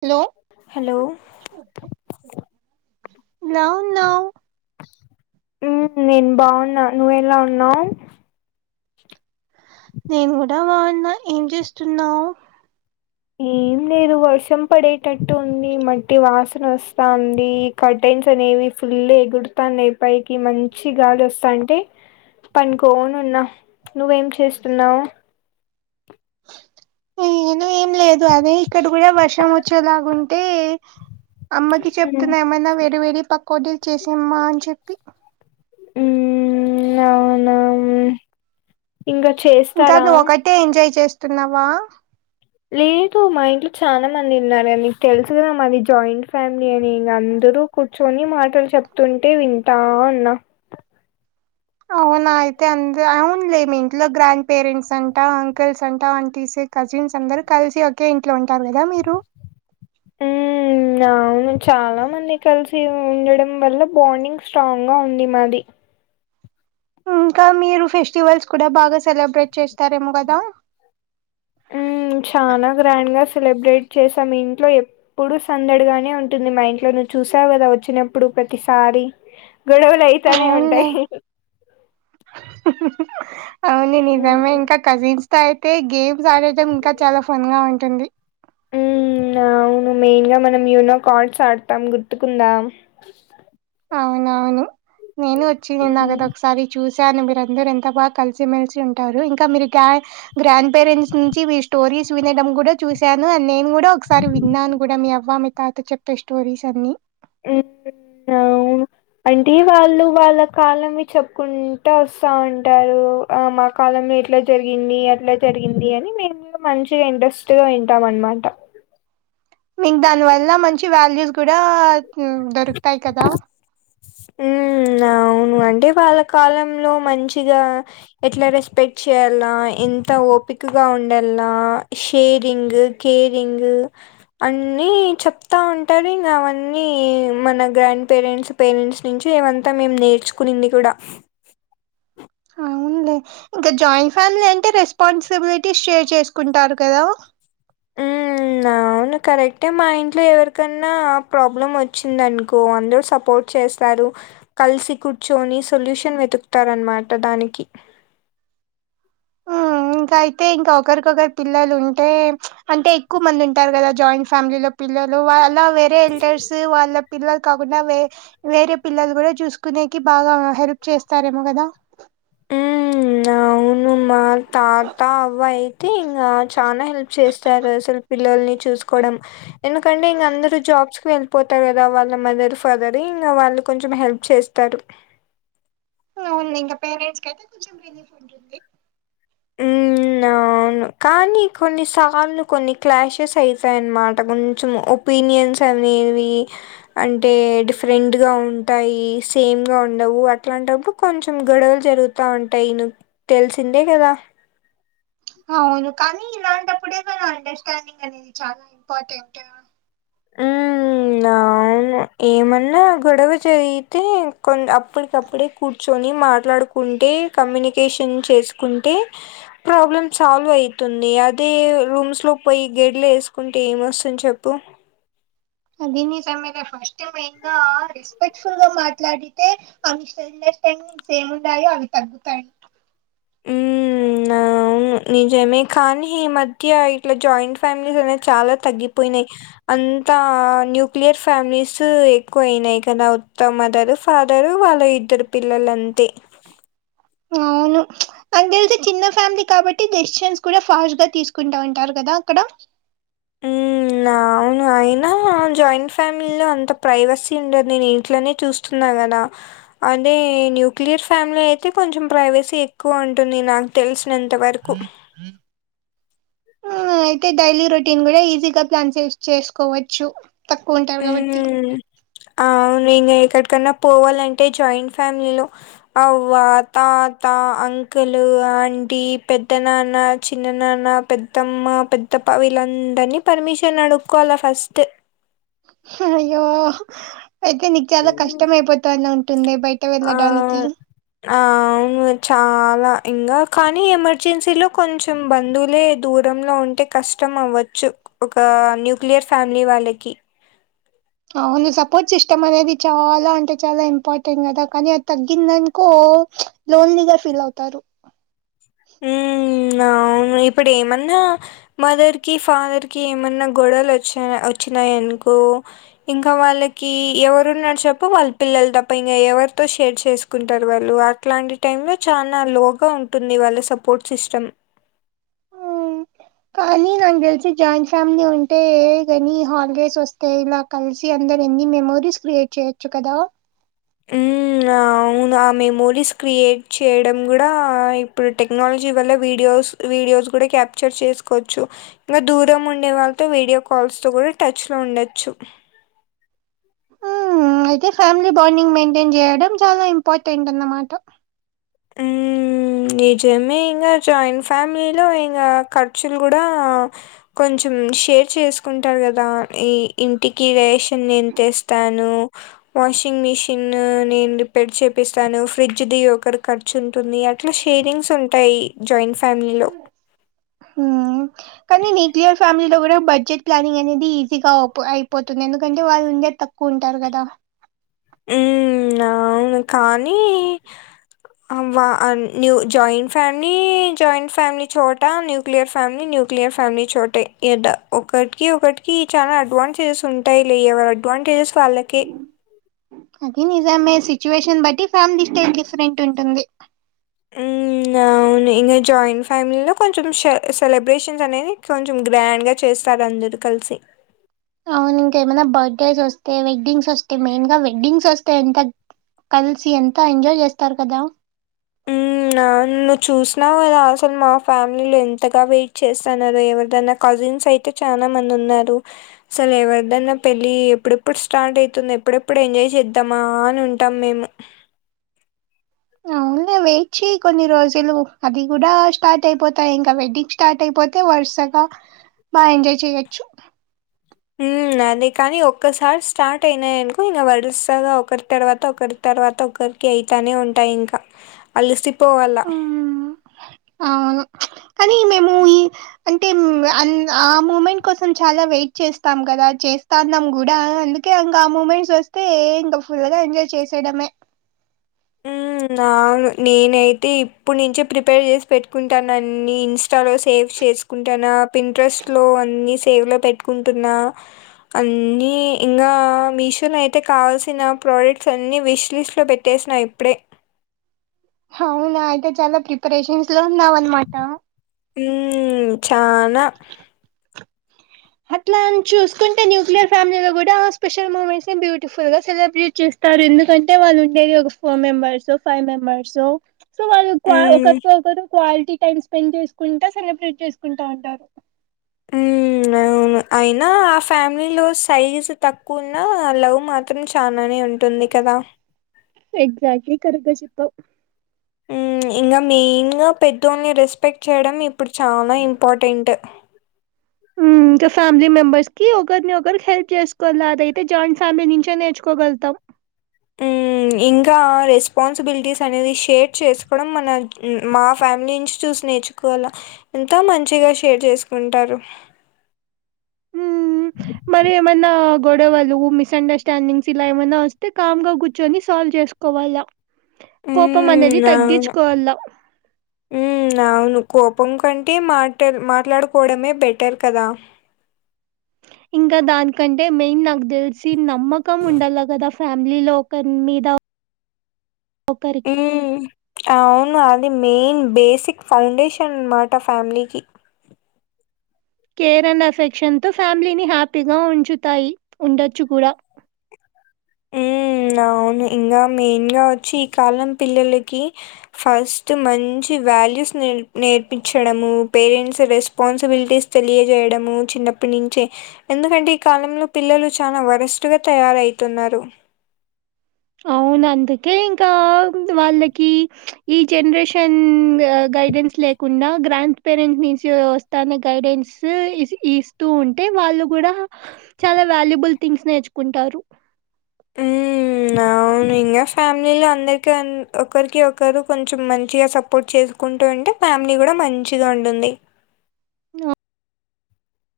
Hello hello no no um నేను బావున్నా నువ్వెలా ఉన్నావు నేను గూడా బావున్న ఏం చేస్తున్నావు [inaudible] ఈరో వర్షం పడేటట్టు ఉంది మట్టి వాసన వస్తాంది కటేన్స్ అనేవి ఫుల్ ఎగురుతనై పైకి మంచి గాలి వస్తా అంటే పండుకొని ఉన్నా నువ్వేం చేస్తున్నావు [inaudible] ఈనె ఏం లేదు అదే ఇక్కడ కూడా వర్షం వచ్చేలాగుంటే అమ్మకి చెప్తున్నా ఏమైనా వేడివేడి పకోడీలు చేసిమ్మా అని చెప్పి ఊ ఉమ్ నౌ నౌ ఇంగ చేస్ ఇంకా ఒకటే ఎంజాయ్ చేస్తున్నావా లేదు మా ఇంట్లో చాలా మంది ఉన్నారు అని నీకు తెలుసు కదా మాది జాయింట్ ఫ్యామిలీ అని ఇగ అందరూ కూర్చొని మాటలు చెప్తుంటే వింటా ఉన్న అవునా అయితే అందు అవునులే మీ ఇంట్లో గ్రాండ్ పేరెంట్స్ అంటా, అంకుల్స్ అంటా, ఆంటీస్ కజిన్స్ అందరు కలిసి ఒకే ఇంట్లో ఉంటారు కదా మీరు ఉ అవును చాలా మంది కలిసి ఉండడం వల్ల బాండింగ్ స్ట్రాంగ్ గా ఉంది మాది ఇంకా మీరు ఫెస్టివల్స్ కూడా బాగా సెలబ్రేట్ చేస్తారేమో కదా చానా గ్రాండ్ గా సెలబ్రేట్ చేసాం ఇంట్లో ఎప్ ప్పుడు సందడిగానే ఉంటుంది మా ఇంట్లో నువ్వు చూసావు గదా వచ్చినప్పుడు ప్రతిసారి గొడవలు అయితానే ఉంటాయి అవునులే అవును ఉమ్ నిజమే ఇంకా కజిన్స్ అయితే గేమ్స్ ఆడటం ఇంకా చాలా ఫన్ గా ఉంటుంది. ఊ అవును మెయిన్ గా మనం యూనో కార్డ్స్ ఆడతాం గుర్తుకుందా అవునవును నేను వచ్చి నా గద ఉమ్ ఒకసారి చూశాను మీరందరు ఎంత బాగా కలిసిమెలిసి ఉంటారు ఇంకా మీరు గాయ్ గ్రాండ్ పేరెంట్స్ నుంచి మీ స్టోరీస్ వినడం కూడా చూసాను అ నేను గూడా ఒకసారి విన్నాను కూడా మీ అవ్వా మీ తాత చెప్పే స్టోరీస్ అన్ని వు [inaudible] అంటే వాళ్ళు వాళ్ళ కాలంవి చెప్పుకుంటా వస్తా ఉంటారు ఆ మా కాలం ఇట్లా జరిగింది, అట్లా జరిగింది అని మేము మంచిగా ఇంట్రెస్ట్ గా వింటాం అనమాట మీకు దాని వల్ల మంచి వాల్యూస్ కూడా ఉమ్ దొరుకుతయి కదా ఉమ్ అవును అంటే వాళ్ళ కాలంలో మంచిగా ఎట్ల రెస్పెక్ట్ చేయాల్ల ఎంత ఓపికగా ఉండాల్లా షేరింగ్ కేరింగ్ అన్నీ చెప్తా ఉంటారు ఇంగవన్నీ మన గ్రాండ్ పేరెంట్స్ పేరెంట్స్ నుంచి ఏమంత మేము నేర్చుకునింది కూడా అవునులే ఇంక జాయింట్ ఫ్యామిలీ అంటే రెస్పాన్సిబిలిటీస్ షేర్ చేసుకుంటారు కదా హ్మ్ అవును కరెక్టే మా ఇంట్లో ఎవరికన్నా ప్రాబ్లమ్ వచ్చిందనుకో అందరు సపోర్ట్ చేస్తారు కల్సి కూర్చొని సొల్యూషన్ వెతుకుతారనమాట దానికి ఇంక అయితే ఇంక ఒకరికొకరు పిల్లలు ఉంటే అంటే ఎక్కువ మంది ఉంటారు కదా జాయింట్ ఫ్యామిలీలోప్ పిల్లలు వా అలా వేరే ఎల్టర్స్ వాళ్ళ ప్ పిల్లలు కాకుండ వే వేరే పిల్లలు గుడా చూసుకునేకి బాగ హెల్ప్ చేస్తారేమో కదా ఉమ్ అవు ను మా తాత అవ్వ అయితే ఇంగా చానా హెల్ప్ చేస్తారు అసలు పిల్లల్ని చూసుకోవడం ఎందుకంటే ఇంగ అందరూ జాబ్స్ కి వెల్పోతారు కదా వాళ్ళ మదర్, ఫదర్ ఇంగ వాళ్ళు కొంచెం హెల్ప్ చేస్ తరు అవున్లే ఇంగ పేరెంట్స్ కయితే కొంచెం రిలీఫ్ ఉంటుంది ఉమ్ అవున్ కాని కొన్ని సార్లు కొన్ని క్లాషెస్ అయితయన్నమాట కొంచెం ఒక్ పీనియన్స్ అనేవి అంటే డిఫరెంట్గ ఉంటాయి సేమ్గ ఉండవు అట్లాంటప్పుడు కొంచెం గొడవలు జరుగుత్ తా ఉంటాయి నుక్ తెలిసిందే కదా అవును కానీ ఇలాంటప్పుడే మన అండర్స్టాండింగ్ అనేది చాలా ఇంపార్టెంట్ నవు ఏమన్నా గొడవ జరిగితే కొన్ అప్పటికప్పుడే కూర్చొని మాట్లాడుకు కుంటే కమ్యూనికేషన్ చేసుకుంటే ప్రాబ్లమ్ సాల్వ్ అయితుంది అదే రూమ్స్ లో పోయి గెడ్లు ఏసుకుంటే ఏం వస్తుంది చెప్పు అది నిజమేలే ఫస్ట్ మెయిన్ గా స్పెక్ట్ఫుల్ గా మాట్లాడితే మిస్ అండర్స్టాండింగ్స్ ఏమున్నాయో అవి తగ్గుతాయి హ్మ్ అవును నిజమే కానీ ఈ మధ్య ఇట్ల జాయింట్ ఫ్యామిలీస్ అనేయి చాలా తగ్గిపోయినయి అంతా న్యూక్లియర్ ఫ్యామిలీస్ ఎక్కువయినయి కదా ఉత్త మదర్ ఫాదరు వాళ్ళ ఇద్దరు పిల్లలంతే అవును నాకు తెలిసి చిన్న ఫ్యామిలీ కాబట్టి డెసిజెన్స్ కూడా ఫాస్ట్ గ తీసుకుంటా ఉంటారు కదా అక్కడ నావును అయినా జాయింట్ ఫ్యామిలీ లో అంత ప్రైవేసీ ఉండదు నేనింట్లనే చూస్ న్నకదా అదే న్యూక్లియర్ ఫ్యామిలీ అయితే కొంచెం ప్రైవేసీ ఎక్కువ ఉంటుంది నాకు తెలిసినంత వరక్ ఫ్రీ ఫ్రీ ఆ అయితే డైలీ రొటీన్ కూడ ఈజీగా ప్లాన్ చే చేసుకోవచ్చు తక్కువ ఉంటారు కాబట్టి హ అవును ఇంగ ఎక్కడికన్న పోవాలంటే జాయింట్ ఫ్యామిలీలో అవ్వ తాత అంకులు ఆంటీ పెద్ద నాన్న చిన్న నాన్న పెద్దమ్మ పెద్దప్ప వీళ్ళందరినీ పర్మిషన్ అడుక్కోల ఫస్ట్ అయ్యో అయితే నీకు చాలా కష్టం ఐపోతాందంటుంది బయటకి ఆ వెళ్ళడానికి ఆ అవును చాల ఇంకా కానీ ఎమర్జెన్సీలో కొంచెం బంధువులే దూరంలో ఉంటే కష్టం అవ్వచ్చు ఒక న్యూక్లియర్ ఫ్యామిలీ వాళ్ళకి అవును సపోర్ట్ సిస్టమ్ అనేది చాల అంటే చాల ఇంపార్టెంట్ కదా కానీ అది తగ్గిందనుకో లోన్లీగ ఫీల్ అవుతారు హుమ్ అవును ఇప్పుడు ఏమన్న మదర్ కి ఫాదర్ కి ఏమన్నా గొడవలు వచ్చిన వచ్చినాయి అనుకో ఇంకా వాళ్ళకి ఎవరున్నారు చెప్పు వాళ్ళ పిల్లలు తప్ప ఇంకా ఎవరితో షేర్ చేసు సుకుంటారు వాళ్ళు అట్లాంటి టైమ్ లో చాలా లోగా ఉంటుంది వాళ్ళ సపోర్ట్ సిస్టమ్ ఉమ్, కానీ నాకు తెలిసి జాయింట్ ఫ్యామిలీ ఉంటే కాని హాలిడేస్ వస్తే ఇల కలిసి అందరు ఎన్ని మెమోరీస్ క్రియేట్ చేయొచ్చు కద హు అ అవును ఆ మెమోరీస్ క్రియేట్ చేయడం కూడా ఇప్పుడు టెక్నాలజీ వల్ల వీడియోస్ వీడియోస్ కూడ క్యాప్చర్ చేసుకోచ్చు ఇంగ దూరం ఉండే వాళ్ళతో వీడియో కాల్స్ లో కూడ టచ్లో ఉండొచ్చు హ్మ్. అయితే ఫ్యామిలీ బాండింగ్ మెంటేన్ చేయడం చాల ఇంపార్టెంట్ అన్నమాట ఊ నిజమే ఇంగా జాయింట్ ఫ్యామిలీలో ఇంగ ఖర్చులు కూడ కొంచెం షేర్ చేసుకుంటారు కదా ఈ ఇంటికి రే నేను తేస్తాను వాషింగ్ మిషిన్ నేను రిపేర్‌ చేపిస్తాను ఫ్రిడ్జ్ది [unintelligible] ఖర్చుంటుంది అట్ల షేరింగ్స్ ఉంటాయి జాయింట్ [unintelligible] కానీ న్యూక్లియర్‌ ప్యామిలి లో కూడ బడ్జెట్ ప్లానింగ్ అనేది ఈజీగా అ అయిపోతుంది ఎందుకంటే వాళ్ళు ఉండేది తక్కువ ఉంటారు కదా ఉ అవును కానీ new joint family joint family చోట [unintelligible] లియర్ ఫ్యామిలీ న్యూక్లియర్ ఫ్యామిలీ చోటే ఒకటికి ఒకటికి చాల అడ్వాంటేజెస్ [unintelligible] ఉంటాయిలే ఎవరి అడ్వాంటేజెస్ వాళ్ళకి అది నిజమే సిచ్యువేషన్ బట్టి ఫ్యామిలీ స్టై [unintelligible] డిఫరెంట్ ఉంటుంది అహ అవును ఇంకా జాయింట్ ఫ్యామిలీలో కొంచెం సె సెలబ్రేషన్స్ అనేది కొంచెం గ్రాండ్గ చేస్తారు అందరూ కలిసి అవును ఇంకేమైన బర్త్డేస్ వస్తే వెడ్డింగ్స్ వస్తే మెయిన్ గా వెడ్డింగ్స్ వేస్తే ఎంత కలిసి ఎంత ఎంజాయ్ చేస్తారు కదా హ్మ్. నువ్వు చూసినవు అద ఆల్సల్ మా ఫ్యామిలీలో ఎంతగా వెయిట్ చేస్తన్నారో ఎవరిదైనా కజిన్స్ అయి అయితే చాన మంది ఉన్నారు అసలు ఎవరిదైనా పెళ్ళి ఎప్పుడెప్పుడు స్టార్ట్ అవుతుంది ఎప్పుడెప్పుడు ఎంజాయ్ చేద్దామా అని ఉ టామ్ మేము [unintelligible] చేయి కొన్ని రోజులు అది కూడా స్టార్ట్ అయిపోతాయి ఇంకా వెడ్డింగ్ స్టార్ట్ అయిపోతే వరుసగ బా ఎంజాయ్ చేయచ్చు ఆ అదే కాని ఒక్కసారి స్టార్ట్ అయినాయినుకో ఇంక వరుసగా ఒకరి తర్వాత ఒకరు తర్వాత ఒకరికి అయితానే ఉంటాయి ఇంక అలిసిపోవాల ఆ అవును కానీ మేము ఈ అంటే ఆ మూమెంట్ కోసం చాలా వెయిట్ చేస్తాం కదా చేస్తాన్నాం కూడా అందు కే ఇంకా ఆ మూమెంట్స్ వస్తే ఇంకా ఫుల్ గా ఎంజాయ్ చేసయడమే ఉమ్ ఆ అవును నేనైతే ఇప్పుడు నుంచే ప్రిపేర్ చేసి పెట్టుకుంటానని ఇన్ న్స్టా లో సేవ్ చేసుకుంటానా పిన్టరెస్ట్ లో అన్ని సేవ్ లో పెట్టుకుంటున్నా అన్నీ ఇంకా మీషోలో అయితే కావాల్సిన ప్రోడక్ట్స్ అన్ని విష్ లిస్ట్లో పెట్ట సిన నా ఇప్పుడే అవునా అయితే చాలా ప్రిపరేషన్స్ లో ఉన్నావనమాట ఆ చానా అట్లా అని చూసుకుంటే న్యూక్లియర్ ఫ్యామిలీ లో కూడా ఆ స్పెషల్ మూమెంట్స్ ని బ్యూటిఫుల్గా సెలబ్రేట్ చేస్త తారు ఎందుకంటే వాళ్ళు ఉండేది ఒక ఫోర్ మెంబర్స్ ఓ ఫైవ్ మెంబర్స్ ఓ సో వాళ్ళు హ్మ్. ఒకరికి ఒకరు క్వాలిటీ టైమ్ స్పెండ్ చేసుకుంటా సెలబ్రేట్ చేసుకుంటా ఉంటారు ఆ అవును అయినా ఆ ఫ్యామిలీ లో సైజు తక్కువున్న లవ్ మా త్రం చాలనే ఉంటుంది కదా ఎగ్జాక్లీ కరెక్ట్ గా చెప్పావు ఉమ్ ఇంకా మెయిన్ గా పెద్దోళ్ళని రెస్పెక్ట్ చేయడం ఇప్పుడు చాలా ఇంపార్టెంట్ ఆ ఇంకా ఫ్యామిలీ మెంబెర్స్ కి ఒకరిని ఒకరి హెల్ప్ చేసుకోవాలి అదైతే జాయింట్ ఫ్యామిలీ నుంచే నేర్చుకోగలుగుతాం హ్మ్ ఇంకా రెస్పాన్సిబిలిటీస్ అనేది షేర్ చేసుకోవడం మన మా ఫ్యామిలీ నుంచి చూసి నేర్చుకో వాల ఎంత మంచిగా షేర్ చేసుకుంటారు ఉమ్ మరి ఏమైనా గొడవలు మిస్ండర్స్టాండింగ్స్ ఇలా ఏమైన్నా వస్తే కామ్ గా కూర్చొని సాల్వ్ చేసుకో కోవాలా కోపం అనేది హ్మ్ తగ్గించుకోవాలా ఆ అవును కోపం కంటే మాటలు మాట్లాడుకోవడమే బెటర్ కదా ఇంకా దానికంటే మెయిన్ నాకు తెలిసి నమ్మకం ఉండాల కదా ఫ్యామిలీ లో ఒకరి మీద ఒకరికి హ్మ్ అవును అది మెయిన్ బేసిక్ ఫౌండేషన్ అనమాట ఫ్యామిలీకి కేర్ అండ్ అఫెక్షన్ తో ఫ్యామిలీని హ్యాపీగా ఉంచుతాయి ఉండొచ్చు కూడా ఉ అవును ఇంకా మెయిన్ గా వచ్చి ఈ కాలం పిల్లలకి ఫస్ట్ మంచి వాల్యూస్ నే నేర్పించడము పేరెంట్స్ రెస్పా న్సిబిలిటీస్ తెలియజేయడము చిన్నప్పటి నుంచే ఎందుకంటే ఈ కాలంలో పిల్లలు చాలా వరస్టుగా తయారవుతున్నారు అవును అందుకే ఇంకా వాళ్ళకి ఈ జనరేషన్ గైడెన్స్ లేకుండా గ్రాండ్ పేరెంట్స్ నుంచి వస్తానే గైడెన్స్ ఈ ఇస్తూ ఉంటే వాళ్ళు కూడా చాలా వాల్యుబుల్ థింగ్స్ నేర్చుకుంటారు ఉమ్ అవును ఇంకా ఫ్యామిలీలో అందరికి ఒకరికి ఒకరు కొంచెం మంచిగా సపోర్ట్ చేసు కుంటూ ఉంటే ఫ్యామిలీ కూడా మంచిగా ఉంటుంది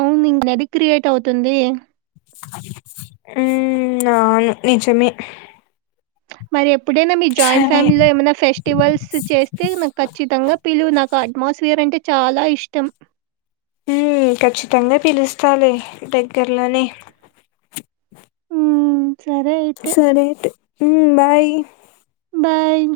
అవును ఇది క్రియేట్ అవుతుంది ఉమ్ అవును నిజమే మరి ఎప్పుడైనా మీ జాయింట్ సరే. ఫ్యామిలీలో ఏమైనా ఫెస్ట్ టివల్స్ చేస్తే నాకు ఖచ్చితంగా పిలువు నాకు అట్మాస్ఫియర్ అంటే చాలా ఇష్టం ఉ ఖచ్చితంగా పిలుస్తాలే దగ్గర్లోనే ఉమ్, సరే అయితే సరే అయితే ఉమ్ బాయ్ బాయ్